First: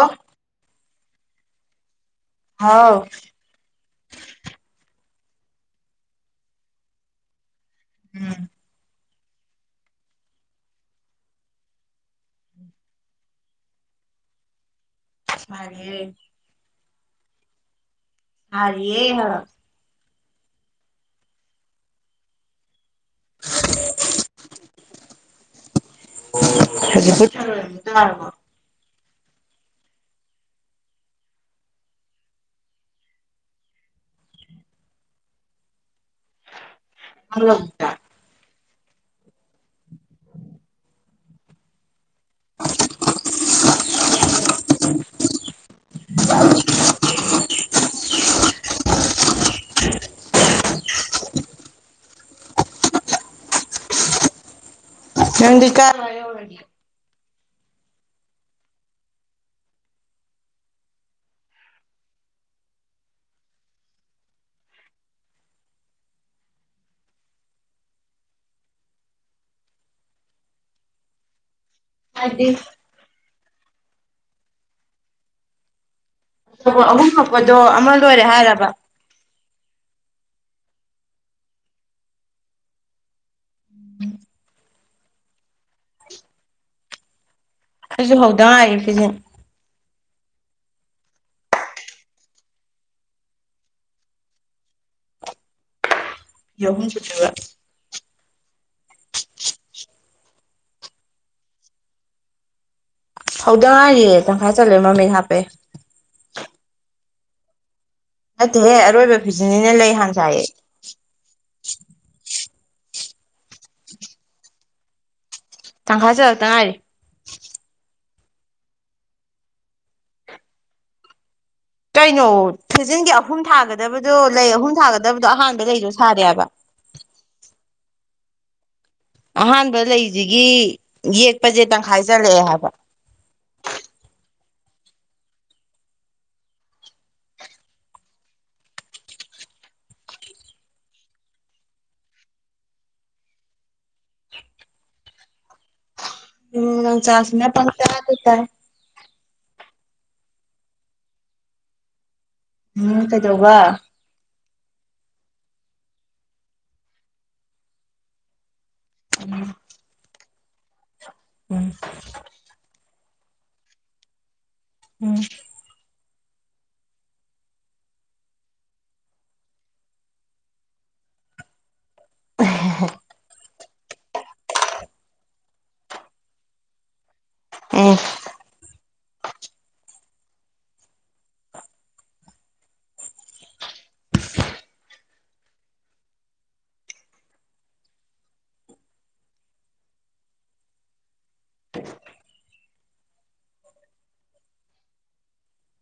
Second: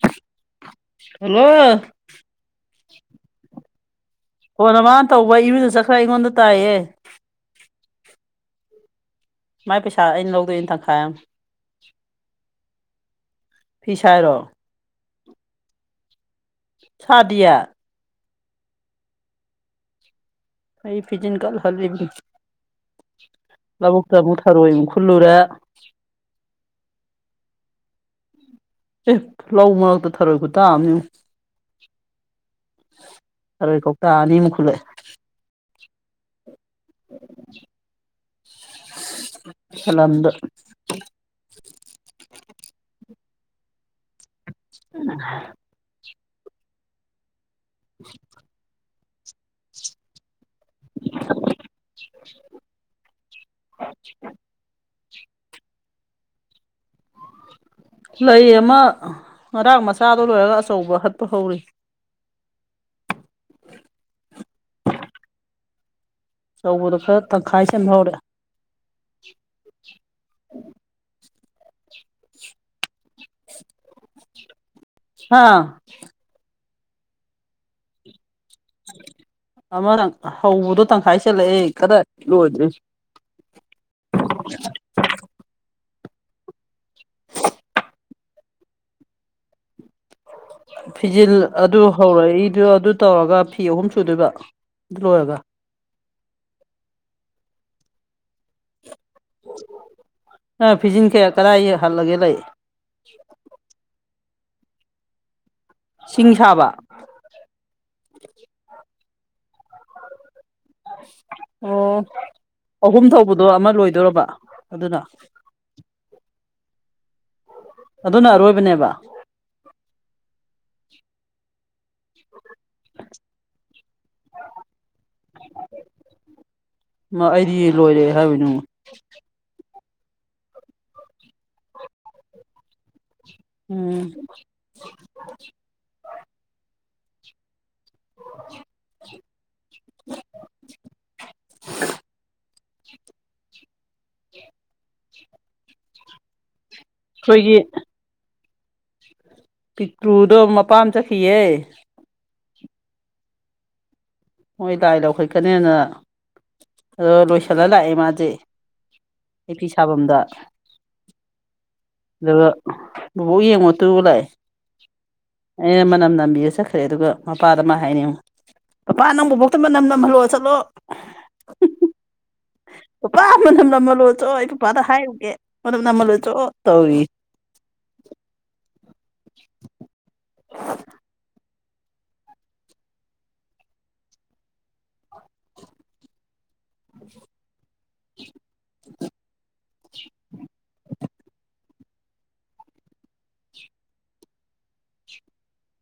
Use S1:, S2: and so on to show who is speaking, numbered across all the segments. S1: ꯑꯣ
S2: ꯍꯜꯂꯣ
S1: ꯍꯥꯎ
S2: ꯐꯣꯟꯅ ꯃꯥꯅ ꯇꯧꯕ ꯏꯔꯨꯖ ꯆꯠꯈ꯭ꯔ ꯑꯩꯉꯣꯟꯗ ꯇꯥꯏꯌꯦ
S1: ꯎꯝ
S2: ꯃꯥꯏ ꯄꯩꯁꯥ ꯑꯩꯅ ꯂꯧꯗꯣꯏꯏꯅꯦ ꯇꯪꯈꯥꯏ ꯑꯃ ꯐꯤ ꯁꯥꯏꯔꯣ
S1: [unintelligible]
S2: ꯁꯗꯤꯌꯦ
S1: ꯑꯔꯤꯑꯦ ꯍꯥꯢꯕ
S2: ꯑꯩ ꯐꯤꯖꯤꯟ ꯀꯜ ꯍꯜꯂꯤꯕꯤ
S1: [inaudible]
S2: ꯂꯕꯨꯛꯇ ꯑꯃꯨꯛ ꯊꯥꯔꯣꯏꯃꯨꯛ ꯈꯨꯜꯂꯨꯔꯦ
S1: [unintelligible]
S2: ꯑꯦ ꯂꯧ ꯃꯔꯛꯇ ꯊꯔꯣꯏ ꯈꯨꯇꯥꯥꯑꯃꯅꯤ ꯊꯔꯣꯏ ꯀꯧꯇꯥ ꯑꯅꯤꯃꯨꯛ ꯈꯨꯜꯂꯛꯑꯦ
S1: [unintelligible]
S2: [inaudible] ꯁꯂꯝꯗ ꯎꯝ
S1: [inaudible]
S2: ꯎꯝ [unintelligible]
S1: ꯍꯗꯤ ꯀꯥꯔꯋꯥ
S2: ꯂꯩ ꯑꯃ ꯉꯔꯥꯡ ꯃꯆꯥꯗ ꯂꯣꯏꯔꯒ ꯑꯆꯧꯕ ꯍꯠꯄ ꯍꯧꯔꯤ ꯑꯆꯧꯕꯗꯣ ꯈꯔ ꯇꯪꯈꯥꯏ ꯁꯦꯝꯕ ꯍꯧꯔꯦ
S1: ꯍꯥꯏꯗꯤ
S2: ꯍꯥꯥ
S1: ꯑꯣ ꯑꯍꯨꯝ ꯊꯣꯛꯛꯄꯗꯣ ꯑꯃ ꯂꯣꯏꯔꯦ ꯍꯥꯏꯔꯕ
S2: ꯑꯃ ꯍꯧꯕꯗꯣ ꯇꯪꯈꯥꯏ ꯆꯠꯂꯛꯑꯦ ꯀꯗꯥꯏ ꯂꯣꯏꯗ꯭ꯔꯤ
S1: ꯎꯝ [inaudible] ꯑꯗꯨꯁꯨ ꯍꯧꯗ ꯉꯥꯏꯔꯤ ꯐꯁꯦ
S2: ꯐꯤꯖꯤꯜ ꯑꯗꯨ ꯍꯧꯔꯛꯏꯗꯨꯣ ꯑꯗꯨ ꯇꯧꯔꯒ ꯐꯤ ꯑꯍꯨꯝ ꯁꯨꯗꯣꯏꯕ ꯏꯔꯣꯋꯒ
S1: ꯌꯍꯨꯝ ꯆꯊꯒ
S2: ꯑ ꯐꯤꯖꯤꯟ ꯀꯌꯥ ꯀꯗꯥꯏ ꯍꯜꯂꯒꯦ ꯂꯩ
S1: ꯍꯧꯗ ꯉꯥꯏꯔꯤꯌꯦ ꯇꯪꯈꯥꯏ ꯆꯠꯂꯦ ꯃꯃꯤꯡ ꯍꯥꯞꯄꯦ
S2: ꯁꯤꯡ ꯁꯥꯕ
S1: ꯅꯠꯇꯦꯍꯦ ꯑꯔꯣꯏꯕ ꯐꯤꯖꯅꯤꯅ ꯂꯩ ꯍꯥꯡꯁꯥꯏꯌꯦ
S2: ꯑꯣ ꯑꯍꯨꯝ ꯊꯧꯕꯗꯣ ꯑꯃ ꯂꯣꯏꯗꯣꯏꯔꯕ ꯑꯗꯨꯅ
S1: ꯇꯪꯈꯥ ꯆꯂꯛꯇ ꯉꯥꯏꯔꯦ
S2: ꯑꯗꯨꯅ ꯑꯔꯣꯏꯕꯅꯦꯕ
S1: ꯀꯩꯅꯣ ꯊꯤꯖꯤꯟꯒꯤ ꯑꯍꯨꯝ ꯊꯥꯒꯗꯕꯗꯣ ꯂꯩ ꯑꯍꯨꯝ ꯊꯥꯒꯗꯕꯗꯣ ꯑꯍꯥꯟꯕ ꯂꯩꯗꯣ ꯁꯥꯔꯦꯕ
S2: ꯃꯥ ꯑꯩꯗꯤ ꯂꯣꯏꯔꯦ ꯍꯥꯏꯕꯅꯤ
S1: ꯑꯍꯥꯟꯕ ꯂꯩꯁꯤꯒꯤ ꯌꯦꯛꯄꯁꯦ ꯇꯪꯈꯥꯏ ꯆꯠꯂꯛꯑꯦ ꯍꯥꯏꯕ
S2: ꯎꯝ [inaudible] [inaudible] [unintelligible]
S1: ꯎꯝꯪ ꯆꯥꯁꯅ
S2: ꯑꯩꯈꯣꯏꯒꯤ
S1: ꯄꯪ ꯆꯥꯗ ꯇ
S2: ꯄꯤꯛꯇ꯭ꯔꯨꯗꯣ ꯃꯄꯥꯝ ꯆꯠꯈꯤꯌꯦ
S1: ꯎꯝ ꯀꯩꯗꯧꯕ
S2: ꯃꯣꯏ ꯂꯥꯏ ꯂꯧꯈꯠꯀꯅꯦꯅ ꯑꯗꯣ ꯂꯣꯏꯁꯤꯜꯂ ꯂꯥꯛꯑꯦ ꯃꯥꯗꯤ ꯑꯩꯄꯤ ꯁꯥꯐꯝꯗ
S1: ꯎꯝ
S2: ꯑꯗꯨꯒ ꯕꯣꯛ ꯌꯦꯡꯉꯣꯠꯇ ꯂꯥꯛꯑꯦ
S1: ꯎꯝ
S2: ꯑꯩꯅ ꯃꯅꯝ ꯅꯝꯕꯤꯔ ꯆꯠꯈ꯭ꯔꯦ ꯑꯗꯨꯒ ꯃꯄꯥꯗ ꯃꯥ ꯍꯥꯏꯅꯤꯡꯉ ꯄꯥꯄꯥ ꯅꯪ ꯕꯨꯕꯣꯛꯇ ꯃꯅꯝ ꯅꯝꯍꯜꯂꯣ ꯆꯠꯂꯣ ꯄꯄꯥ ꯃꯅꯝ ꯅꯝꯃꯜꯂꯣ ꯆꯣ ꯑꯩ ꯄꯨꯄꯥꯗ ꯍꯥꯏꯔꯨꯒꯦ ꯃꯅꯝ ꯅꯝꯃꯜꯂꯣ ꯆꯣ ꯇꯧꯏ
S1: ꯎꯝ
S2: [unintelligible] [unintelligible] [unintelligible]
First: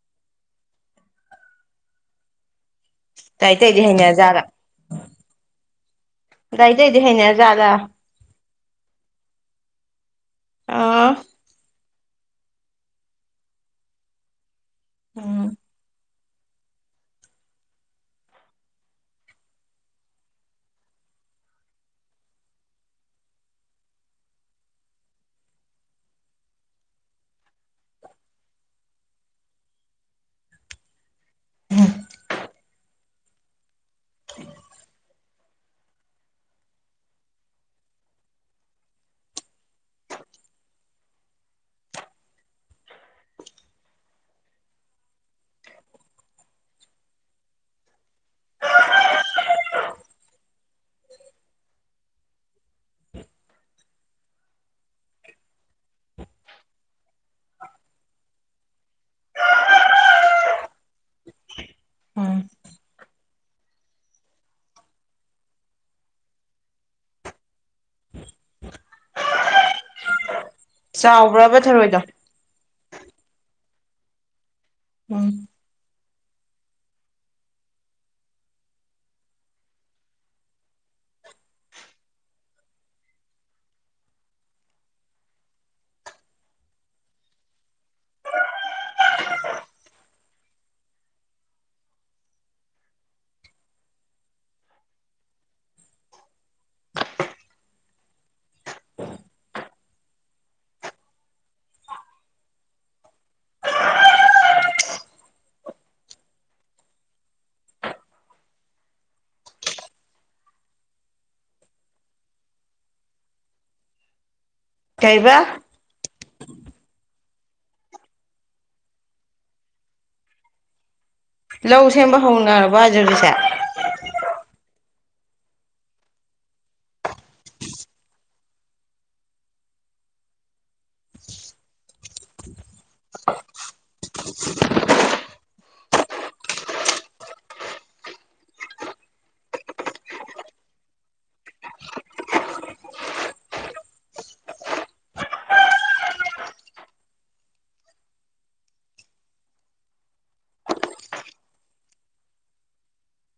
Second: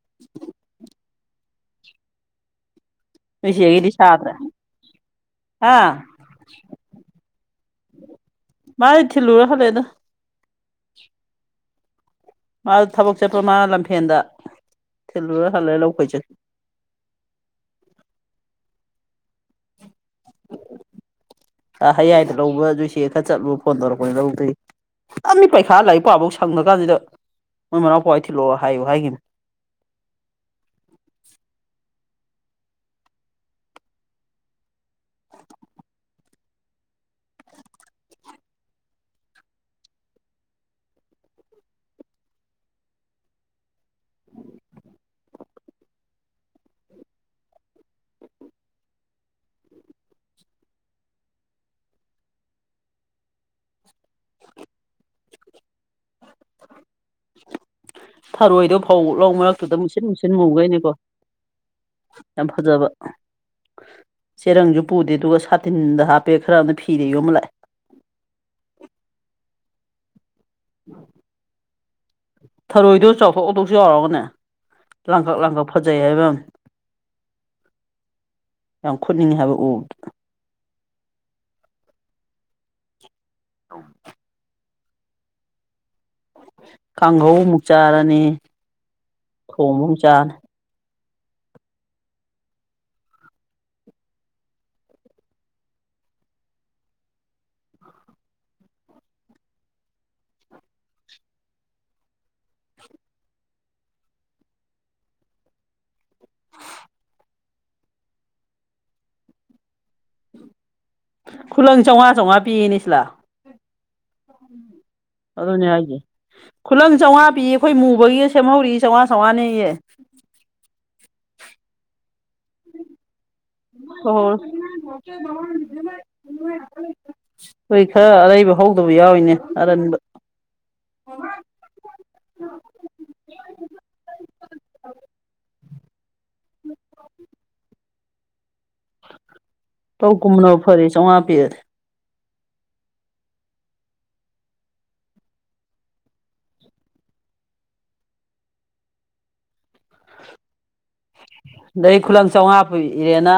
S2: [inaudible] ꯅꯣꯏ
S1: ꯇꯥꯏ ꯇꯩꯗꯤ
S2: ꯆꯦꯒꯤꯗꯤ ꯁꯥꯗ꯭ꯔꯦ
S1: ꯍꯩꯅꯔꯖꯥꯠꯂꯥ
S2: ꯍꯥ
S1: ꯂꯩꯏꯗꯗꯤ ꯍꯩꯅꯖꯥꯂ
S2: ꯃꯥ ꯏ ꯊꯤ ꯂꯨꯔ ꯍꯂꯦ ꯑꯗꯨ
S1: ꯑꯥ
S2: ꯃꯥ ꯊꯕꯛ ꯆꯠꯄ ꯃꯥ ꯂꯝꯐꯦꯟꯗ ꯊꯤꯜꯂꯨꯔ
S1: ꯎꯝ
S2: ꯍꯜꯂ ꯂꯧ ꯈꯣꯏꯆ ꯑ ꯍꯌꯥꯏꯗ ꯂꯧꯕ ꯑꯗꯨꯁꯦ ꯈꯔ ꯆꯠꯂꯨ ꯐꯣꯟ ꯇꯧꯔꯛꯄꯅꯤ ꯂꯧꯗꯣꯏ ꯑ ꯃꯤ ꯄꯩꯈꯥ ꯂꯥꯏꯔꯤꯛ ꯄꯥꯐꯥꯎ ꯁꯪꯗ ꯀꯥꯟꯁꯤꯗ ꯃꯣꯏ ꯃꯅꯥꯎꯄꯥꯍꯣꯏ ꯊꯤꯜꯂꯣ ꯍꯥꯏꯌꯨ ꯍꯥꯏꯈꯤꯕꯅꯤ
S1: ꯎꯝ [unintelligible] [unintelligible]
S2: ꯊꯔꯣꯏꯗꯣ ꯐꯧ ꯂꯧ ꯃꯔꯛꯇꯨꯗ ꯃꯨꯁꯤꯟ ꯃꯨꯁꯤꯟ ꯃꯨꯈꯩꯅꯤꯀꯣ
S1: ꯎꯝ
S2: ꯌꯥꯝ ꯐꯖꯕ ꯆꯦꯔꯪꯁꯨ ꯄꯨꯗꯦ ꯑꯗꯨꯒ ꯁꯥꯇꯤꯟꯗ ꯍꯥꯞꯄꯦ ꯈꯔꯅ ꯐꯤꯔꯦ ꯌꯣꯝꯃ ꯂꯑꯦ
S1: ꯆꯥꯎꯕ꯭ꯔꯕ ꯊꯔꯣꯏꯗꯣ
S2: ꯊꯔꯣꯏꯗꯣ ꯆꯥꯎꯊꯣꯛ ꯆꯥꯎꯊꯣꯛ ꯆꯥꯎꯔꯒꯅꯦ ꯂꯥꯡꯀꯛ
S1: ꯎꯝ
S2: ꯂꯥꯡꯀꯛ ꯐꯖꯩ ꯍꯥꯏꯕ ꯌꯥꯝ ꯌꯥꯝ ꯈꯨꯟꯅꯤꯡꯉꯤ ꯍꯥꯏꯕ ꯎꯕꯗ [unintelligible] ꯀꯥꯡꯍꯧ ꯑꯃꯨꯛ ꯆꯥꯔꯅꯤ ꯊꯣꯡꯕ ꯑꯃꯨꯛ ꯆꯥꯔꯅꯤ ꯈꯨꯂꯪ ꯆꯥꯝꯃꯉꯥ ꯆꯝꯃꯉꯥ ꯄꯤꯅꯤ ꯁꯤꯂꯥ
S1: ꯀꯩꯕ
S2: ꯑꯗꯨꯅꯦ ꯍꯥꯏꯁꯦ ꯈꯨꯂꯪ ꯆꯥꯝꯃꯉꯥ ꯄꯤꯌꯦ ꯑꯩꯈꯣꯏ ꯃꯨꯕꯒꯤ ꯁꯦꯝꯍꯧꯔꯤ ꯆꯥꯝꯃꯉꯥ ꯆꯥꯝꯃꯉꯥꯅꯦꯌꯦ
S1: ꯂꯧ ꯁꯦꯝꯕ ꯍꯧꯅꯔꯕ ꯍꯧꯖ ꯍꯧꯁꯦ
S2: [unintelligible] [inaudible] [inaudible] ꯍꯣꯏ ꯈꯔ ꯑꯔꯩꯕ ꯍꯧꯗꯕ ꯌꯥꯎꯔꯤꯅꯦ ꯑꯔꯟꯕ [unintelligible] ꯇꯧ ꯀꯨꯝꯅꯕꯧ ꯐꯔ ꯆꯥꯝꯃꯉꯥ ꯄꯤꯔꯦ ꯑꯗꯩ ꯈꯨꯂꯪ ꯆꯧꯉꯥ ꯄꯤꯔꯦꯅ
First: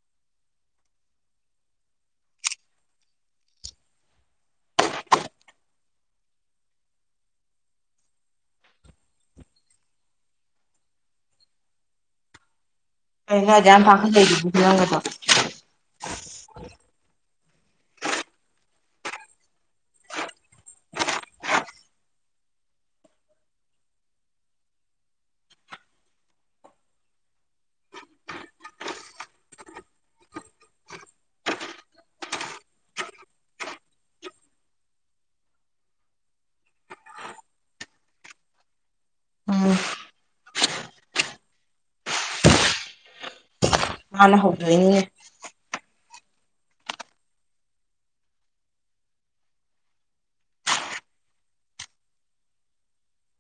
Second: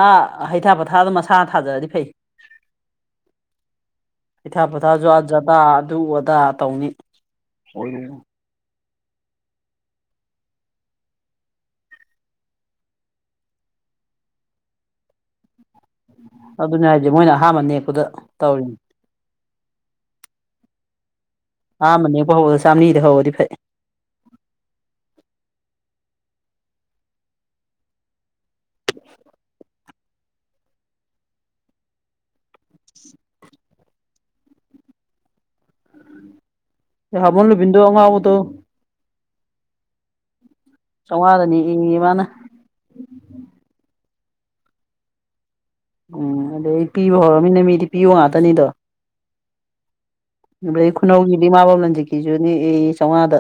S2: ꯍꯩꯊꯥ ꯄꯣꯠꯊꯥꯗꯨ ꯃꯁꯥꯅ ꯊꯥꯖꯔꯗꯤ ꯐꯩ [unintelligible] ꯍꯩꯊꯥ ꯄꯣꯊꯥꯁꯨ ꯑꯥꯖꯗꯥ ꯑꯗꯨ ꯑꯗꯥ ꯇꯧꯅꯤ ꯍꯣꯏꯔꯣꯡ
S1: ꯈꯔꯗꯤ ꯌꯥꯝ ꯄꯥꯈꯠꯂꯛꯔꯤꯗꯨꯔꯪꯒꯗꯣ
S2: ꯑꯗꯨꯅꯦ ꯍꯥꯏꯁꯦ ꯃꯣꯏꯅ ꯑꯍꯥꯟꯕ ꯅꯦꯛꯄꯗ ꯇꯧꯔꯤꯅꯦ ꯑꯍꯥꯟꯕ ꯅꯦꯛꯄ ꯍꯧꯕꯔꯣ ꯆꯥꯝꯃꯔꯤꯗ ꯍꯧꯔꯗꯤ ꯐꯩ ꯍꯥꯃꯣꯝ ꯔꯣꯕꯤꯟꯗ꯭ꯔꯣ ꯑꯉꯥꯎꯕꯗꯣ
S1: ꯎꯝ
S2: ꯆꯩꯉꯥꯗꯅꯤ ꯌꯦꯡꯉꯤ ꯃꯥꯅ
S1: ꯃꯥꯥꯅ ꯍꯧꯗꯣꯏꯅꯤꯅꯦ
S2: ꯎꯝ ꯑꯗꯩ ꯄꯤꯕ ꯍꯧꯔꯃꯤꯅ ꯃꯤꯗꯤ ꯄꯤꯌꯨ ꯉꯥꯛꯇꯅꯤꯗꯣ ꯑꯩ ꯈꯨꯅꯧꯒꯤꯗꯤꯃꯥꯕꯝ ꯂꯟꯖꯤꯠꯀꯤꯁꯨꯅꯦ ꯑꯦ ꯆꯥꯝꯃꯉꯥꯗ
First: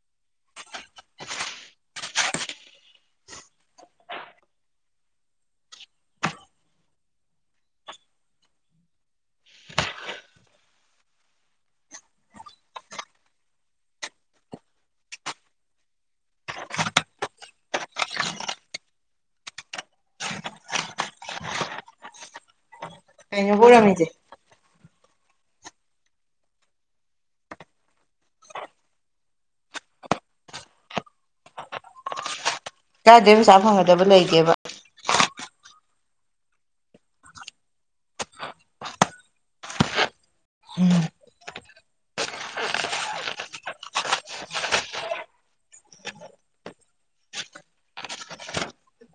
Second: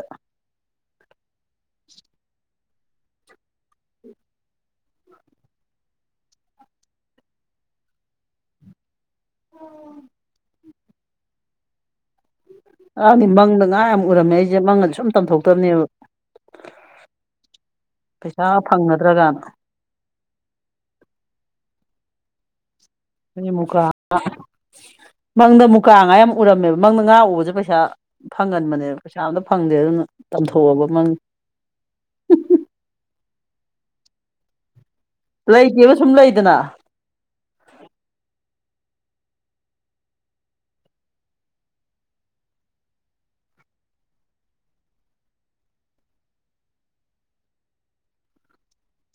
S2: [unintelligible] [unintelligible] ꯃꯪꯗ ꯉꯥ ꯌꯥꯝ ꯎꯔꯝꯃꯦ ꯑꯩꯁꯦ ꯃꯪꯒ ꯁꯨꯝ ꯇꯝꯊꯣꯛꯇꯕꯅꯦꯕ ꯄꯩꯁꯥ ꯐꯪꯒꯗ꯭ꯔꯒꯅ [unintelligible]
S1: ꯀꯩꯅꯣꯕꯨ
S2: ꯃꯨꯀꯥ
S1: ꯑꯣꯏꯔꯝꯃꯤꯖꯦ
S2: ꯉꯥ ꯃꯪꯗ ꯃꯨꯀꯥ ꯉꯥ ꯌꯥꯝ ꯎꯔꯝꯃꯦꯕ ꯃꯪꯗ ꯉꯥ ꯎꯕꯁꯨ ꯄꯩꯁꯥ ꯐꯪꯍꯟꯕꯅꯦꯕ ꯄꯩꯁꯥ ꯑꯝꯇ ꯐꯪꯗꯦ ꯑꯗꯨꯅ ꯇꯝꯊꯣꯛꯑꯕ ꯃꯪ
S1: ꯀꯗ ꯄꯩꯁꯥ ꯐꯪꯒꯗꯕ ꯂꯩꯇꯦꯕ
S2: ꯂꯩꯇꯦꯕ ꯁꯨꯝ ꯂꯩꯗꯅ
S1: ꯎꯝ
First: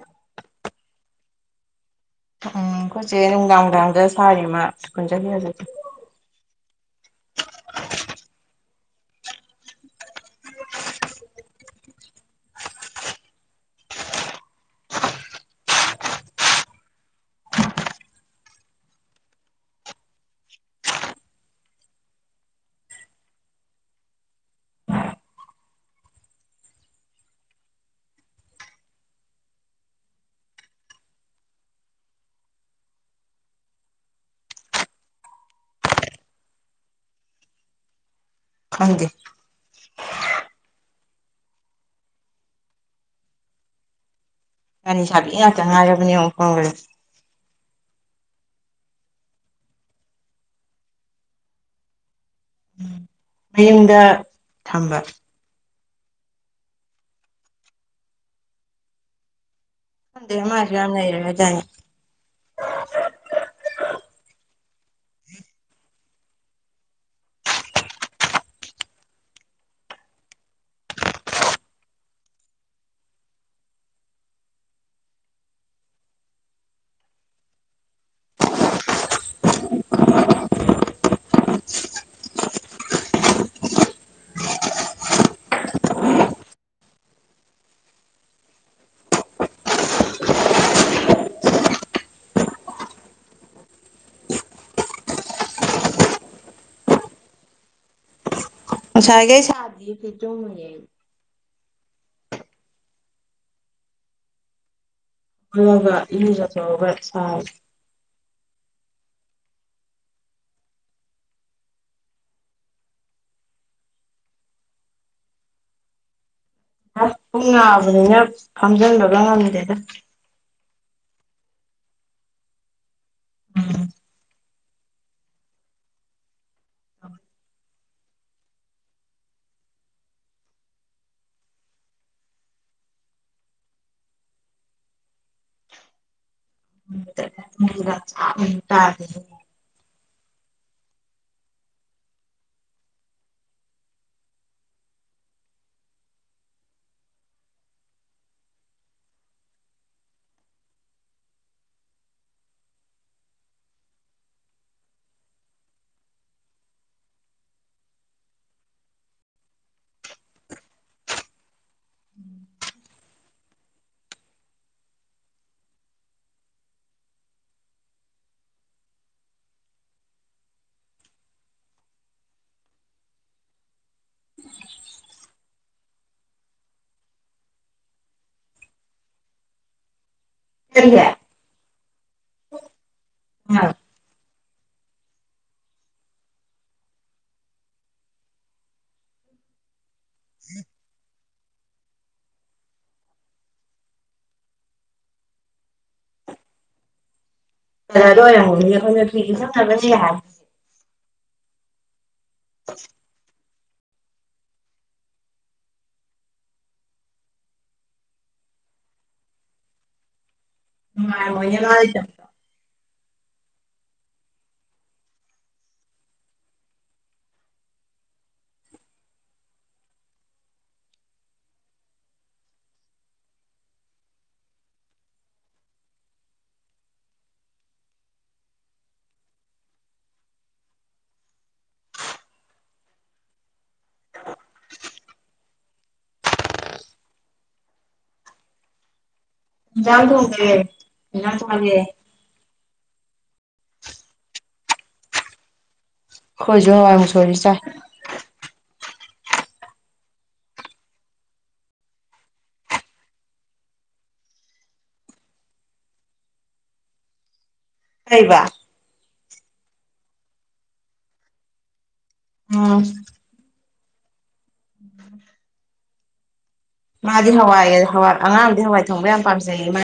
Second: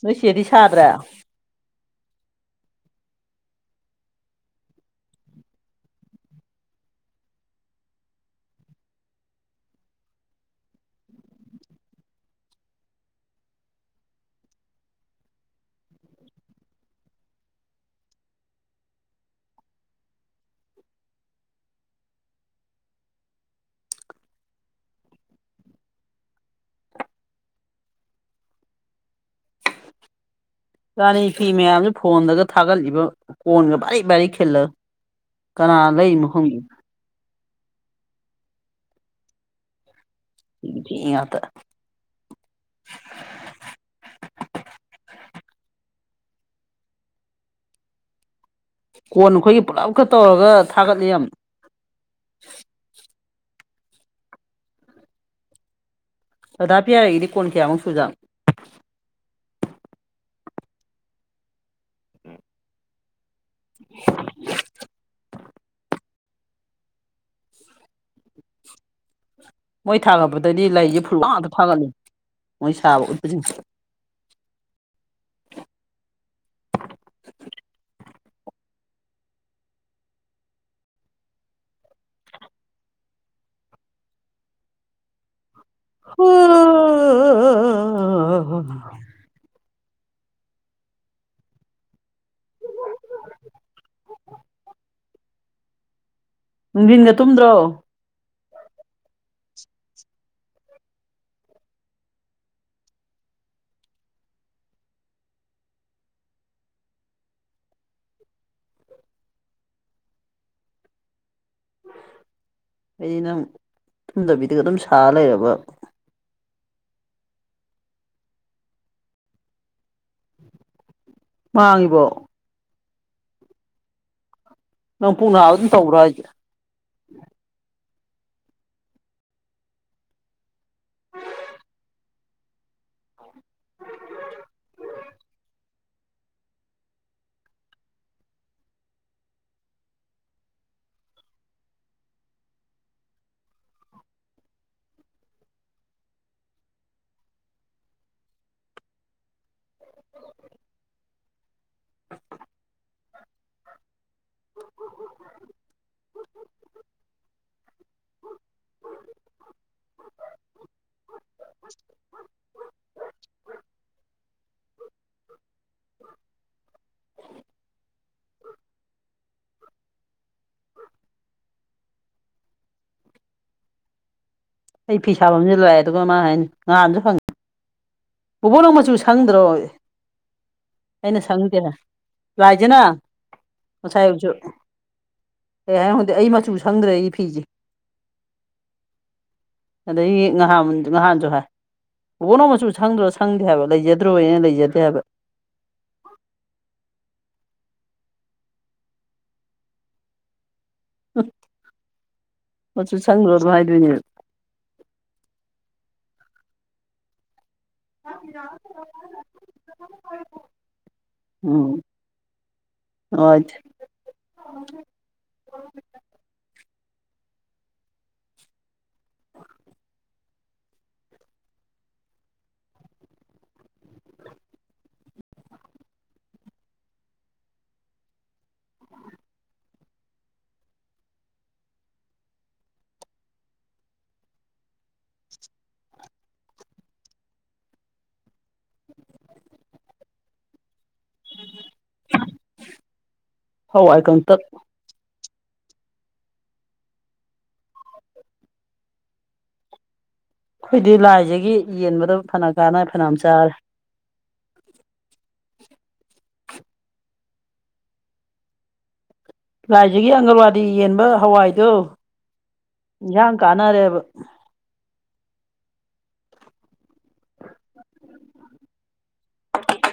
S2: ꯅꯣꯏ ꯆꯦꯗꯤ ꯁꯥꯗ꯭ꯔꯦ
S1: ꯎꯝ ꯑꯩꯈꯣꯏ ꯆꯦ ꯅꯨꯡꯗꯥꯡ ꯅꯨꯡꯗꯥꯡꯗ ꯁꯥꯔꯤꯃꯥ ꯁ꯭ꯀꯨꯜ ꯆꯠꯈꯤ ꯍꯧꯖꯤꯛꯇꯤ
S2: ꯔꯥꯅꯤ ꯐꯤ ꯃꯌꯥꯝꯁꯨ ꯐꯣꯟꯗꯒ ꯊꯥꯒꯠꯂꯤꯕ ꯀꯣꯟꯒ ꯚꯥꯔꯤ ꯚꯥꯔꯤ ꯈꯤꯜꯂꯒ ꯀꯅꯥ ꯂꯩ ꯃꯈꯐꯝꯒꯤꯦ
S1: ꯈꯪꯗꯦ
S2: ꯐꯤꯒꯤ ꯐꯤ ꯉꯥꯛꯇꯥ
S1: [unintelligible] ꯂꯩꯁꯥꯕꯤ ꯉꯥꯛꯇ ꯉꯥꯏꯔꯕꯅꯦ [unintelligible]
S2: ꯀꯣꯟ ꯑꯩꯈꯣꯏꯒꯤ ꯄꯨꯂꯞꯈ ꯇꯧꯔꯒ ꯊꯥꯒꯠꯂꯤ ꯌꯥꯝ
S1: ꯃꯌꯨꯝꯗ ꯊꯝꯕ
S2: ꯑꯗꯥꯥꯄꯤꯤꯔ ꯑꯩꯗꯤ ꯀꯣꯟ ꯀꯌꯥꯨ ꯁꯨꯖꯥꯡ
S1: ꯈꯪꯗꯦ ꯃꯥꯁꯨ ꯌꯥꯝ ꯅꯩꯔꯦꯗꯥꯏꯅꯦ
S2: ꯎꯝ [unintelligible] ꯃꯣꯏ ꯊꯥꯒꯠꯄꯗꯗꯤ ꯂꯩꯁꯦ ꯐꯨꯜꯋꯥꯛ ꯉꯥꯛꯇꯥ ꯊꯥꯒꯠꯂꯤ ꯃꯣꯏ ꯁꯥꯕ ꯎꯠꯄꯁꯤꯡꯁꯤ [unintelligible] ꯅꯨꯡꯊꯤꯟꯒ ꯇꯨꯝꯗ꯭ꯔꯣ
S1: ꯉꯁꯥꯏꯈꯩ ꯁꯥꯗꯦꯌꯦ ꯐꯤ ꯇꯨꯝꯃꯨꯏꯅꯦ ꯑꯩ [unintelligible] ꯒ ꯏꯔꯨꯖꯊꯣꯛꯑꯒ ꯁꯥꯔꯦ
S2: ꯑꯩꯗꯤ ꯅꯪ ꯇꯨꯝꯗꯕꯤꯗꯒ ꯑꯗꯨꯝ ꯁꯥꯔ ꯂꯩꯔꯕ
S1: ꯄꯨꯡ ꯅꯥꯕꯅꯤꯅ ꯐꯝꯖꯤꯟꯕꯕ ꯉꯝꯗꯦꯗ
S2: ꯃꯥꯡꯉꯤꯕꯣ
S1: ꯎꯝ
S2: ꯅꯪ ꯄꯨꯡ ꯅꯥꯕ ꯑꯗꯨꯝ ꯇꯧꯕ꯭ꯔꯣ ꯍꯥꯏꯁꯦ
S1: [unintelligible]
S2: ꯎ
S1: ꯍ ꯎ
S2: [unintelligible] [unintelligible] [inaudible] [inaudible] [unintelligible] [inaudible] [inaudible] [inaudible] [inaudible] ꯑꯩ ꯐ ꯁꯥꯥꯐꯝꯝꯁꯨ ꯂꯥꯛꯑꯦ ꯑꯗꯨꯒ ꯃꯥ ꯍꯥꯏꯅ ꯉꯥꯟꯁꯨ ꯐꯪꯉꯦ ꯐꯨꯠꯕꯣꯜ ꯃꯆꯨ ꯁꯪꯗ꯭ꯔꯣ
S1: ꯀꯩꯅꯣꯗ
S2: ꯑꯩꯅ ꯁꯪꯗꯦ ꯂꯥꯏꯖꯥꯅ ꯉꯁꯥꯏꯌꯨꯁꯨ ꯀꯩ ꯍꯥꯏꯔ ꯈꯪꯗꯦ ꯑꯩ ꯃꯆꯨ ꯁꯪꯗ꯭ꯔꯦ ꯑꯩ ꯐꯤꯁꯦ ꯑꯗꯒꯤ ꯉꯍꯥ ꯉꯍꯥꯟꯁꯨ ꯍꯥꯏ ꯀꯣ ꯅꯣꯡ ꯃꯆꯨ ꯁꯪꯗ꯭ꯔꯣ ꯁꯪꯗꯦ ꯍꯥꯏꯕ ꯂꯩꯖꯗ꯭ꯔꯣ ꯑꯩꯅ ꯂꯩꯖꯗꯦ ꯍꯥꯏꯕ
S1: ꯑꯗꯨ ꯑꯣꯏꯔꯝꯍꯧꯅꯤꯅꯦ ꯑꯩꯈꯣꯏꯅ ꯐꯤꯒꯤ ꯁꯝꯅꯔꯁꯨ ꯌꯥ ꯍꯥꯏꯔꯦ
S2: [unintelligible] ꯃꯆꯨ ꯁꯪꯈ꯭ꯔꯣꯁꯨ ꯍꯥꯏꯗꯣꯏꯅꯦ [inaudible] [inaudible]
S1: ꯍ ꯃ ꯃꯥ ꯆ
S2: ꯍꯣꯏ [unintelligible]
S1: ꯌꯥꯝ ꯊꯣꯡꯒꯦ ꯏꯝ ꯊꯔꯒꯦ
S2: ꯍꯥꯎꯥꯏꯀꯪ ꯇ
S1: ꯑꯩꯈꯣꯏꯁꯨ ꯍꯋꯥꯏ ꯃꯨꯁꯣꯔꯤ ꯆꯥꯏ
S2: ꯑꯩꯈꯣꯏꯗꯤ ꯂꯥꯏꯁꯤꯒꯤ ꯌꯦꯟꯕꯗ ꯐꯅ ꯀꯥꯟꯅ ꯐꯅꯌꯥꯝ ꯆꯥꯔꯦ
S1: ꯀꯩꯕ
S2: ꯂꯥꯏꯁꯤꯒꯤ ꯑꯪꯒꯜꯋꯥꯗꯤ ꯌꯦꯟꯕ ꯍꯋꯥꯏꯗꯨꯣ
S1: ꯎꯝ
S2: ꯏꯟꯁꯥꯡ ꯀꯥꯟꯅꯔꯦꯕ
S1: [inaudible] ꯃꯥꯗꯤ ꯍꯋꯥꯏ ꯑꯉꯥꯡꯗꯤ ꯍꯋꯥꯏ ꯊꯣꯡꯕ ꯌꯥꯝ ꯄꯥꯝꯖꯩꯌꯦ ꯃꯥ